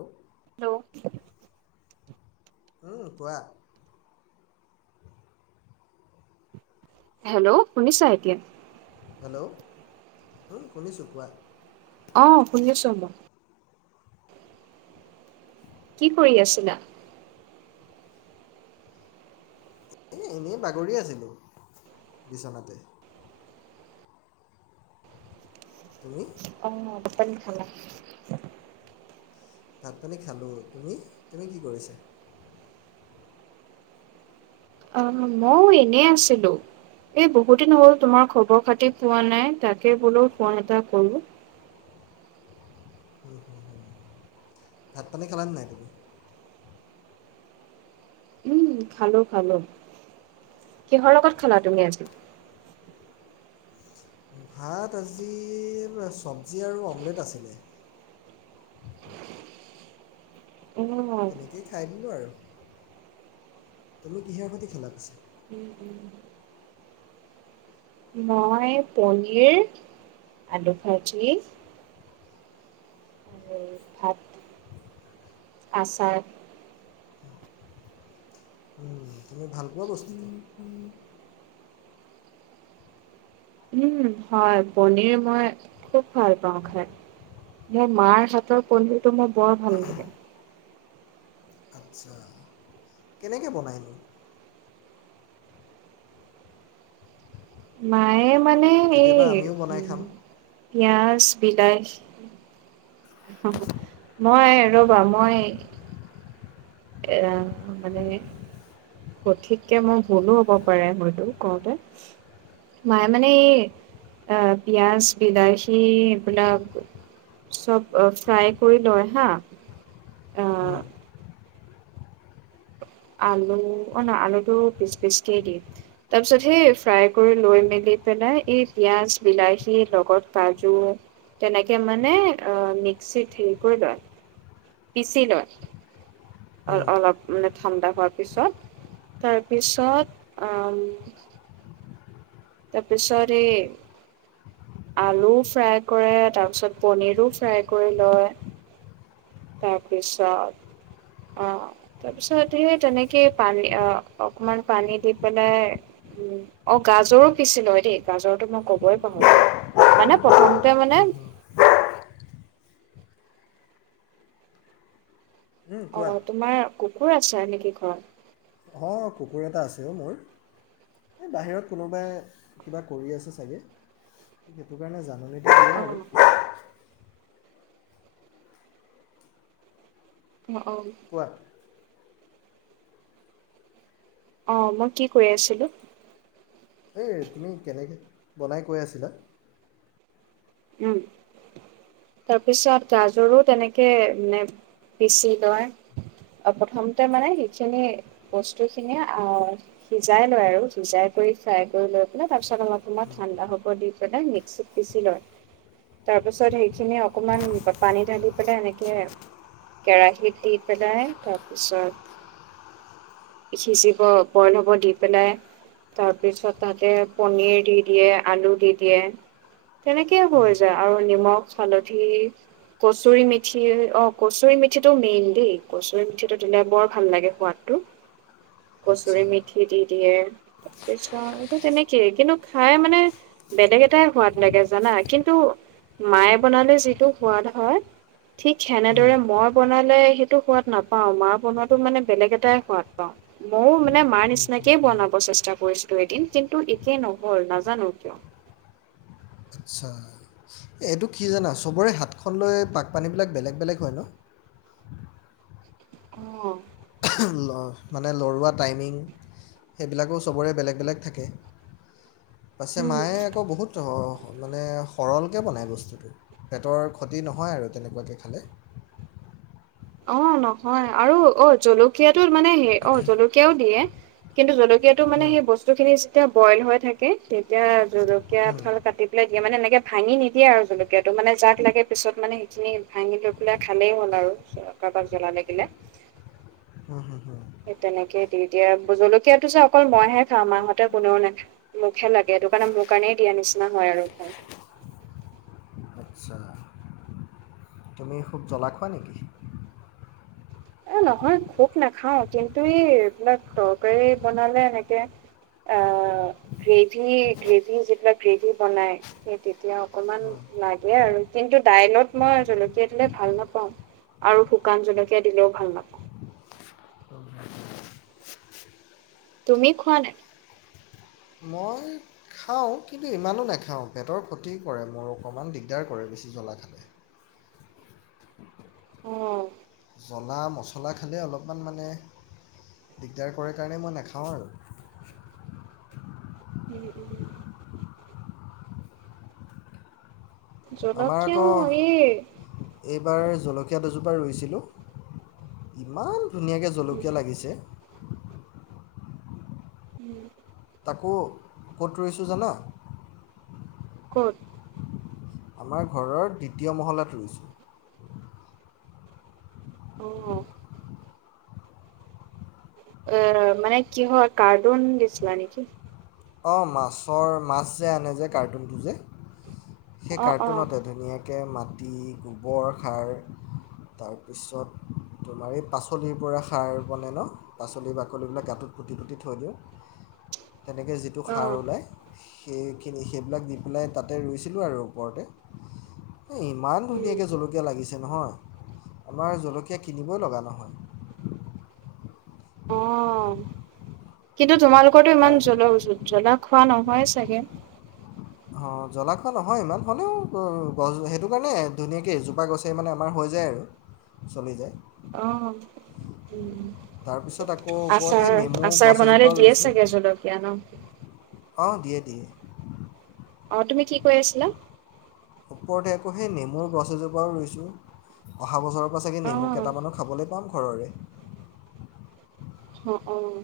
অ hello উম কোৱা hello শুনিছা এতিয়া হেল্ল' শুনিছোঁ কোৱা অ শুনি আছো মই কি কৰি আছিলা এ এনেই বাগৰি আছিলোঁ বিচনাতে তুমি অ আ প চান ভাত পানী খালোঁ তুমি তুমি কি কৰিছা আহ মইও এনে আছিলো এই বহু দিন হ'ল তোমাৰ খবৰ খাতি পোৱা নাই তাকে বোলো ফোন এটা কৰো ভাত পানী খালা নাই। উম খালো খালো কিহৰ লগত খালা তুমি আজি ভাত আজি চব্জি আৰু অমলেট আছিলে অ' তেনেকেই খাই দিলোঁ আৰু তুমি কিহৰ খতি খালাপিছে মই পনীৰ আলু ভাজি আৰু ভাত আচাৰ তুমি ভাল পোৱা বস্তু ন উম হয় পনিৰ মই খুব ভাল পাওঁ খাই মাৰ হাতৰ পনিৰ তটো মই বৰ ভাল লাগে আচ্ছা কেনেকৈ বনাইনোঁ মায়ে মানে এই কেতিয়াবা আমিও উ বনাই খাম পিয়াজ বিলাই হ মই ৰ'বা মই এ মানে সঠিককে মই ভুলো হ'ব পাৰে হয়তো কওঁতে মায়ে মানে এই আহ পিাজ বিলাহী এইবিলাক চব ফ্ৰাই কৰি লয় হা আহ উম, আলু অ ন আলুটো পিচ পিচকেই দিয়ে তাৰ পিছত সেই ফ্ৰাই কৰি লৈ মেলি পেলাই এই পিঁয়াজ বিলাহী লগত কাজু তেনেকে মানে আহ মিক্সিত হেৰি কৰি লয় পিছিলয় উম, অলপ মানে ঠাণ্ডা হোৱাৰ পিছত তাৰপিছত তাৰপিছত এই আলুও ফ্ৰাই কৰে, তাৰপিছত পনীৰো ফ্ৰাই কৰি লয়, তাৰপিছত অ তাৰপিছত সেই তেনেকে পানী অকমান পানী দি পেলাই উম, অ গাজৰো [unintelligible] ছিলো হয় দেই, গাজৰটো মই ক'বই পাহৰিছো, মানে প্ৰথমতে মানে উম, উম। উম, কোৱা অ' তোমাৰ কুকুৰ আছে নেকি ঘৰত? অঁ কুকুৰ এটা আছে অ' মোৰ, এই বাহিৰত কোনোবাই কিবা কৰি আছে চাগে সেইটো কাৰণে যাব অঁ [unintelligible] অ' কোৱা অঁ মই কি কৈ আছিলো? এই তুমি কেনেকে বনাই কৈ আছিলা। উম, তাৰপিছত গাজৰো তেনেকে মানে পিচি লয় আৰু প্ৰথমতে মানে সেইখিনি বস্তু খিনি আহ সিজাই লয় আৰু সিজাই কৰি ফ্ৰাই কৰি লৈ পেলাই তাৰ পিছত অলপ অলপ ঠাণ্ডা হ'ব দি পেলাই মিক্সিত পিচি লয়। তাৰ পিছত সেইখিনি অকমান পানী ঢালি পেলাই এনেকে কেৰাহিত দি পেলাই তাৰপিছত সিজিব বইল হব দি পেলাই তাৰপিছত তাতে পনীৰ দি দিয়ে, আলু দি দিয়ে, তেনেকে তেনে হৈ যায় আৰু নিমখ হালধি কচুৰি মেঠি অ কচুৰি মেঠিটো মেইন দেই কচুৰি মিঠিটো দিলে বৰ ভাল লাগে সোৱাদটো, আচ্ছা কচুৰি মেঠি দি দিয়ে তাৰপিছত এটো তেনেকেই, কিন্তু খাই মানে বেলেগ এটাই সোৱাদ লাগে জানা কিন্তু মায়ে বনালে যিটো সোৱাদ হয়, ঠিক হুম, সেনেদৰে মই বনালে সেইটো সোৱাদ নাপাওঁ মা বনোৱাটো মানে বেলেগ এটাই সোৱাদ পাওঁ, মযও মানে মাৰ নিচিনাকেই বনাব চেষ্টা কৰিছিলো এদিন, কিন্তু একেই নহ'ল নাজানো কিয়। আচ্ছা, এই এইটো কি জানা, চবৰে হাতখন লৈ পাকপানীবিলাক বেলেগ বেলেগ হয় ন। অঁ। মানে লৰোৱা টাইমিং সেইবিলাকো চবৰে বেলেগ বেলেগ থাকে। পাছে উম। মায়ে আকৌ বহুত মানে সৰলকৈ বনায় বস্তুটো, পেটৰ ক্ষতি নহয় আৰু তেনেকুৱাকৈ খালে। অঁ নহয় আৰু অঁ জলকীয়াটো মানে হে অঁ জলকীয়াও দিয়ে, কিন্তু জলকীয়া জলকীয়া তো মানে হুম, সেই বস্তু খিনি তেতিয়া বইল হৈ থাকে তেতিয়া জলকীয়া এফাল কাটি পেলাই দিয়ে মানে এনেকে ভাঙি নিদিয়ে আৰু জলকীয়াটো মানে যাক লাগে পিছত মানে সেইখিনি ভাঙি লৈ পেলাই খালেই হ'ল আৰু। কাৰোবাক জ্বলা লাগিলে, সেই তেনেকেই দি এয়া জলকীয়াটো যে অকল মইহে খাও মাহঁতে কোনেও মুখহে লাগে সেইটো কাৰণে মোৰ কাৰণেই দিয়া নিচিনা হয় আৰু ভাল আচ্ছা তুমি খুব জলা খোৱা নেকি? এ নহয় খোব নাখাওঁ কিন্তু এই এইবিলাক তৰকাৰী বনালে এনেকে আহ গ্ৰেভি-গ্ৰেভি যিবিলাক গ্ৰেভিবনাই সেই তেতিয়া অকমান লাগে আৰু কিন্তু দাইলত মই জলকীয়া দিলে ভাল নাপাওঁ আৰু শুকান জলকীয়া দিলেও ভাল নাপাওঁ। তুমি খোৱা নাই? মই খাওঁ কিন্তু ইমানো নাখাওঁ, পেটৰ ক্ষতি কৰে মোৰ অকণমান দিগদাৰ কৰে বেছি জ্বলা খালে। অঁ। জ্বলা, মছলা খালে অলপমান মানে, দিগদাৰ কৰে কাৰণে মই নাখাওঁ আৰু। উম উম। আমাৰ জলকীয়া আকৌ, এই এইবাৰ জলকীয়া দুজোপ পা ৰুইছিলোঁ, ইমান ধুনীয়াকৈ জলকীয়া লাগিছে। উম আকৌ, ক'ত ৰুইছোঁ জানা? ক'ত? আমাৰ ঘৰৰ দ্বিতীয় মহলাত ৰুইছোঁ। অঁ এ মানে কিহত, কাৰ্টুন দিছিলা নেকি? অঁ মাছৰ মাছ যে আনে যে, কাৰ্টুনটো যে। সেই অঁ অঁ কাৰ্টুনতে ধুনীয়া কে মাটি, গোবৰ, সাৰ তাৰপিছত তোমাৰ এই পাঁচলিৰ পৰা সাৰ বনে ন? পাচলিৰ বাকলিবিলাক গাঁতত পুতি-থুতি থৈ দিও। তেনেকে যিটো অঁ সাৰ ওলায় সেইখিনি সেইবিলাক দি পেলাই তাতে ৰুইছিলোঁ আৰু ওপৰতে। এই ইমান ধুনীয়াকৈ জলকীয়া লাগিছে নহয় আমাৰ জলকীয়া কিনিবই লগা নহয়। অ', কিন্তু তোমালো কৰটো তাৰ ইমান জ্বল জ্ব জ্বলা খোৱা নহয় ছাগে। অ', জ্বলা খোৱা নহয় ইমান, হ'লেও গ-গছ সেইটো কাৰণে ধুনীয়াকৈ এজোপা গছেই মানে আমাৰ হৈ যায় আৰু, চলি যায়। অ', উম। তাৰপিছত আকৌ ওপৰত আচাৰ, সেই নেমু গছ আচাৰ এজোপাও বনালে দিয়ে ছাগে জলকীয়া ন'? অ', দিয়ে দিয়ে। অ', তুমি কি কৈ আছিলা? ওপৰতে আকৌ সেই নেমুৰ গছ এজোপাও ৰুইছোঁ অহা বছৰ ছাগে অ নেমু কেইটামানো খাবলৈ পাম। ঘৰৰে অ', অ'।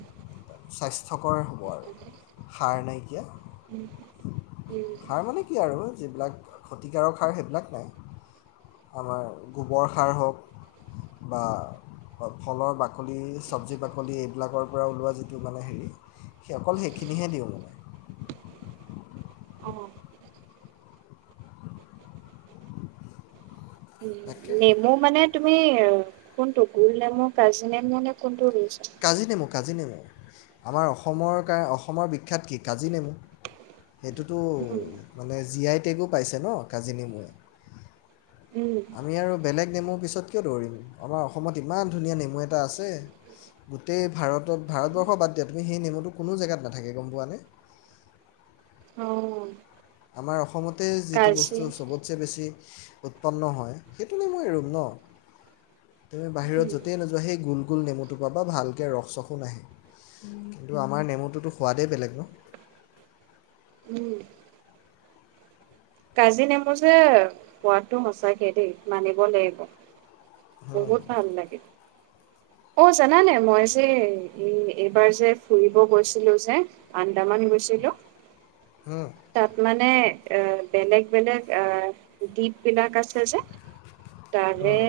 স্বাস্থ্যকৰ হোৱাৰ, সাৰ নাইকিয়া, উম, উম, সাৰ মানে কি আৰু যিবিলাক ক্ষতিকাৰক সাৰ সেইবিলাক নাই, আমাৰ গোবৰ সাৰ হওঁক বা ফ-ফলৰ বাকলি, সব্জি বাকলি এইবিলাকৰ পৰা ওলোৱা যি টো মানে হেৰি, সেই অকল সেইখিনিহে দিওঁ মানে। অ'। উম, তাকে নেমু মানে তুমি কোনটো? গোল নেমু, কাজি নেমু নে কোনটো বিধ? কাজি নেমু কাজি নেমু আমাৰ অসমৰ কাৰ অসমৰ বিখ্যাত কি কাজি নেমু। সেইটোতো উম মানে জি আই টেগো পাইছে ন' কাজি নেমুয়ে। উম আমি আৰু বেলেগ নেমুৰ পিছত কিয় দৌৰিম, আমাৰ অসমত ইমান ধুনীয়া নেমু এটা আছে গোটেই ভাৰতত ভাৰতবৰ্ষ বাদ দিয়া তুমি সেই নেমুটো কোনো জেগাত নাথাকে গম পোৱা নে? অ'। আমাৰ অসমতে যিটো কাজি বস্তু চবতচে বেছি উৎপন্ন হয় সেইটো নেমুয়ে ৰুম ন'। তুমি বাহিৰত উম য'তেই নোযোৱা সেই গোল গোল নেমুটো পাবা ভালকৈ ৰস চসো নাই কিন্তু আমাৰ নেমুটোতো সোৱাদেই বেলেগ ন'। উম। কাজি নেমু যে সোৱাদটো সঁচাকে দেই মানিব লাগিব। বহুত ভাল লাগে। অ', জানানে মই যে এইবাৰ যে ফুৰিব গৈছিলো যে আন্দামান গৈছিলো। হুম তাত মানে আহ বেলেগ বেলেগ আহ দ্বীপ বিলাক আছে যে তাৰে হুম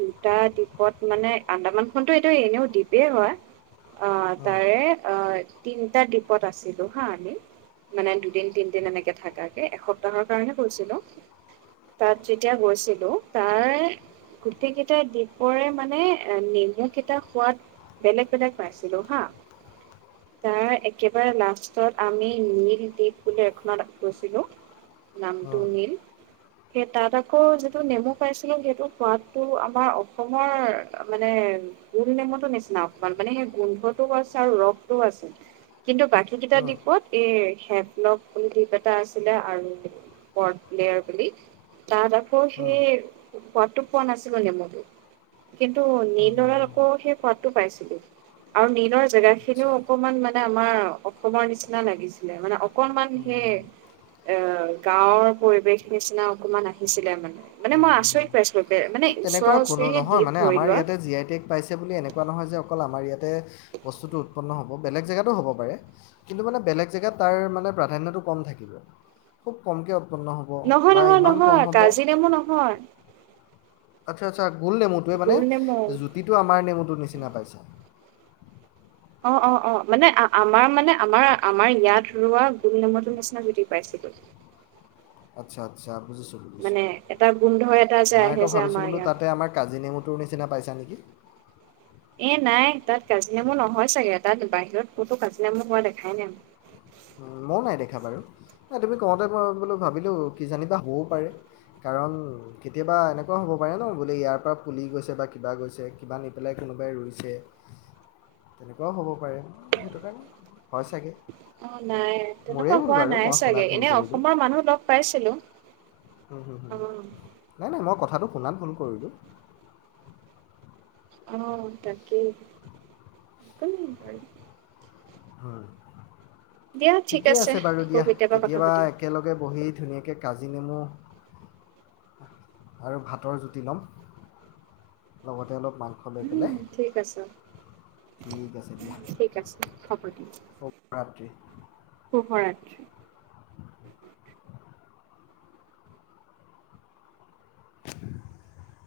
দু টা দ্বীপত মানে আন্দামান খনতো এইটো এনেও দ্বীপেই হয় অ তাৰে অ তিনিটা দ্বীপত আছিলো হা আমি মানে দুদিন তিনদিন এনেকে থাকাকে এসপ্তাহৰ কাৰণে গৈছিলো তাত যেতিয়া গৈছিলো তাৰ গোটেই কেইটা দ্বীপৰে মানে নেমু কেইটাৰ সোৱাদ বেলেগ বেলেগ পাইছিলো হা তাৰ একেবাৰে লাষ্টত আমি নীল দ্বীপ বুলি এখনত গৈছিলো নামটো হুম হুম নীল সেই তাত আকৌ যিটো নেমু পাইছিলো সেইটো সোৱাদটো আমাৰ অসমৰ মানে গোল নেমুটো নিচিনা অকমান মানে সেই গোন্ধটোও আছে আৰু ৰসটোও আছে কিন্তু বাকী হুম কেইটা হুম হুম হুম দ্বীপত এ হেভলোক বুলি দ্বীপ এটা আছিলে আৰু প'ৰ্ট ব্লেয়াৰ বুলি তাত আ কৌ সেই সোৱাদটো পোৱা নাছিলো নেমুটো কি ন্তু হুম হুম হুম হুম নীলত আকৌ সেই সোৱাদ টো পাইছিলো আৰু নীলৰ জেগা খিনিও অকমান মানে মানে আমাৰ অসমৰ নিচিনা লাগিছিলে মানে অকনমান সেই এহ গাঁৱৰ পৰিৱেশ নিচিনা অকমান আহিছিলে মানে মানে উম মই উম আচৰিত উম পাইছো মানে এ ওচৰা তেনেকুৱা কোনো ওচৰিয়ে নহয় দ্বীপ মানে ধৰি আমাৰ লোৱা ইয়াতে জি আই টেগ পাইছে বুলি এনেকুৱা নহয় যে অকল আমাৰ ইয়াতে বস্তুটো উৎপন্ন হ'ব বেলেগ জেগাতো হ'ব পাৰে কিন্তু মানে বেলেগ জেগাত তাৰ মানে প্ৰাধান্যটো কম থাকিব খুব কমকে উৎপন্ন হ'ব বা ইমান কম হ'ব হয় আচ্ছা আচ্চা ভুল নেমুটোৱে মানে জুতিটো আমাৰ নেমুটোৰ নিচিনা পাইছ অ অ অ মানে আমাৰ মানে আমাৰ আমাৰ ইয়াত ৰোৱা গুল নম নিচিনা যদি পাইছিলো আচ্ছা আচ্ছা বুজিছোঁ বুজিছোঁ মানে এটা গোন্ধ এটা যে মই আহে আকৌ যে ভাবিছোঁ আমাৰ বোলো ইয়াত তাতে আমাৰ কাজি নেমুটোৰ নিচিনা পাইছা নেকি এ নাই তাত কাজ নামু নহয় চাগে তাত বাহিৰত ক'তো কাজি নামু হোৱা দেখাই নাই ময়ো নাই দেখা বাৰু নাই তুমি কওঁতে মই বোলো ভাবিলোঁ কিজানিবা হ'বও পাৰে কাৰণ কেতিয়াবা এনেকুৱাও হ'ব পাৰে ন বোলে ইয়াৰ পৰা পুলি গৈছে বা কিবা গৈছে কিবা নি পেলাই কোনোবাই ৰুইছে তেনেকুৱাও হ'ব পাৰে সেইটো কাৰণে হয় চাগে অ নাই মোৰেই তেনেকুৱা ভুল হোৱা বাৰু নাই মই শুনাত চাগে ভুল এনে অসমৰ মানুহ লগ পাইছিলো উম হুম অ হুম নাই নাই মই কথা কথাতো শুনাত ভুল কৰিলোঁ আহ তাকেই হয় দিয়া ঠিক ঠিকে আছে বাৰু আকৌ দিয়া কথা কেতিয়াবা পাতিম একেলগে বহি ধুনীয়াকৈ কাজি নেমু আৰু ভাতৰ জুতি ল'ম লগতে তাতে অলপ মাংস লৈ উম ঠিক আছে পেলাই ঠিক আছে দিয়া ঠিক আছে হব দিয়া শুভৰাত্ৰি শুভৰাত্ৰি [unintelligible]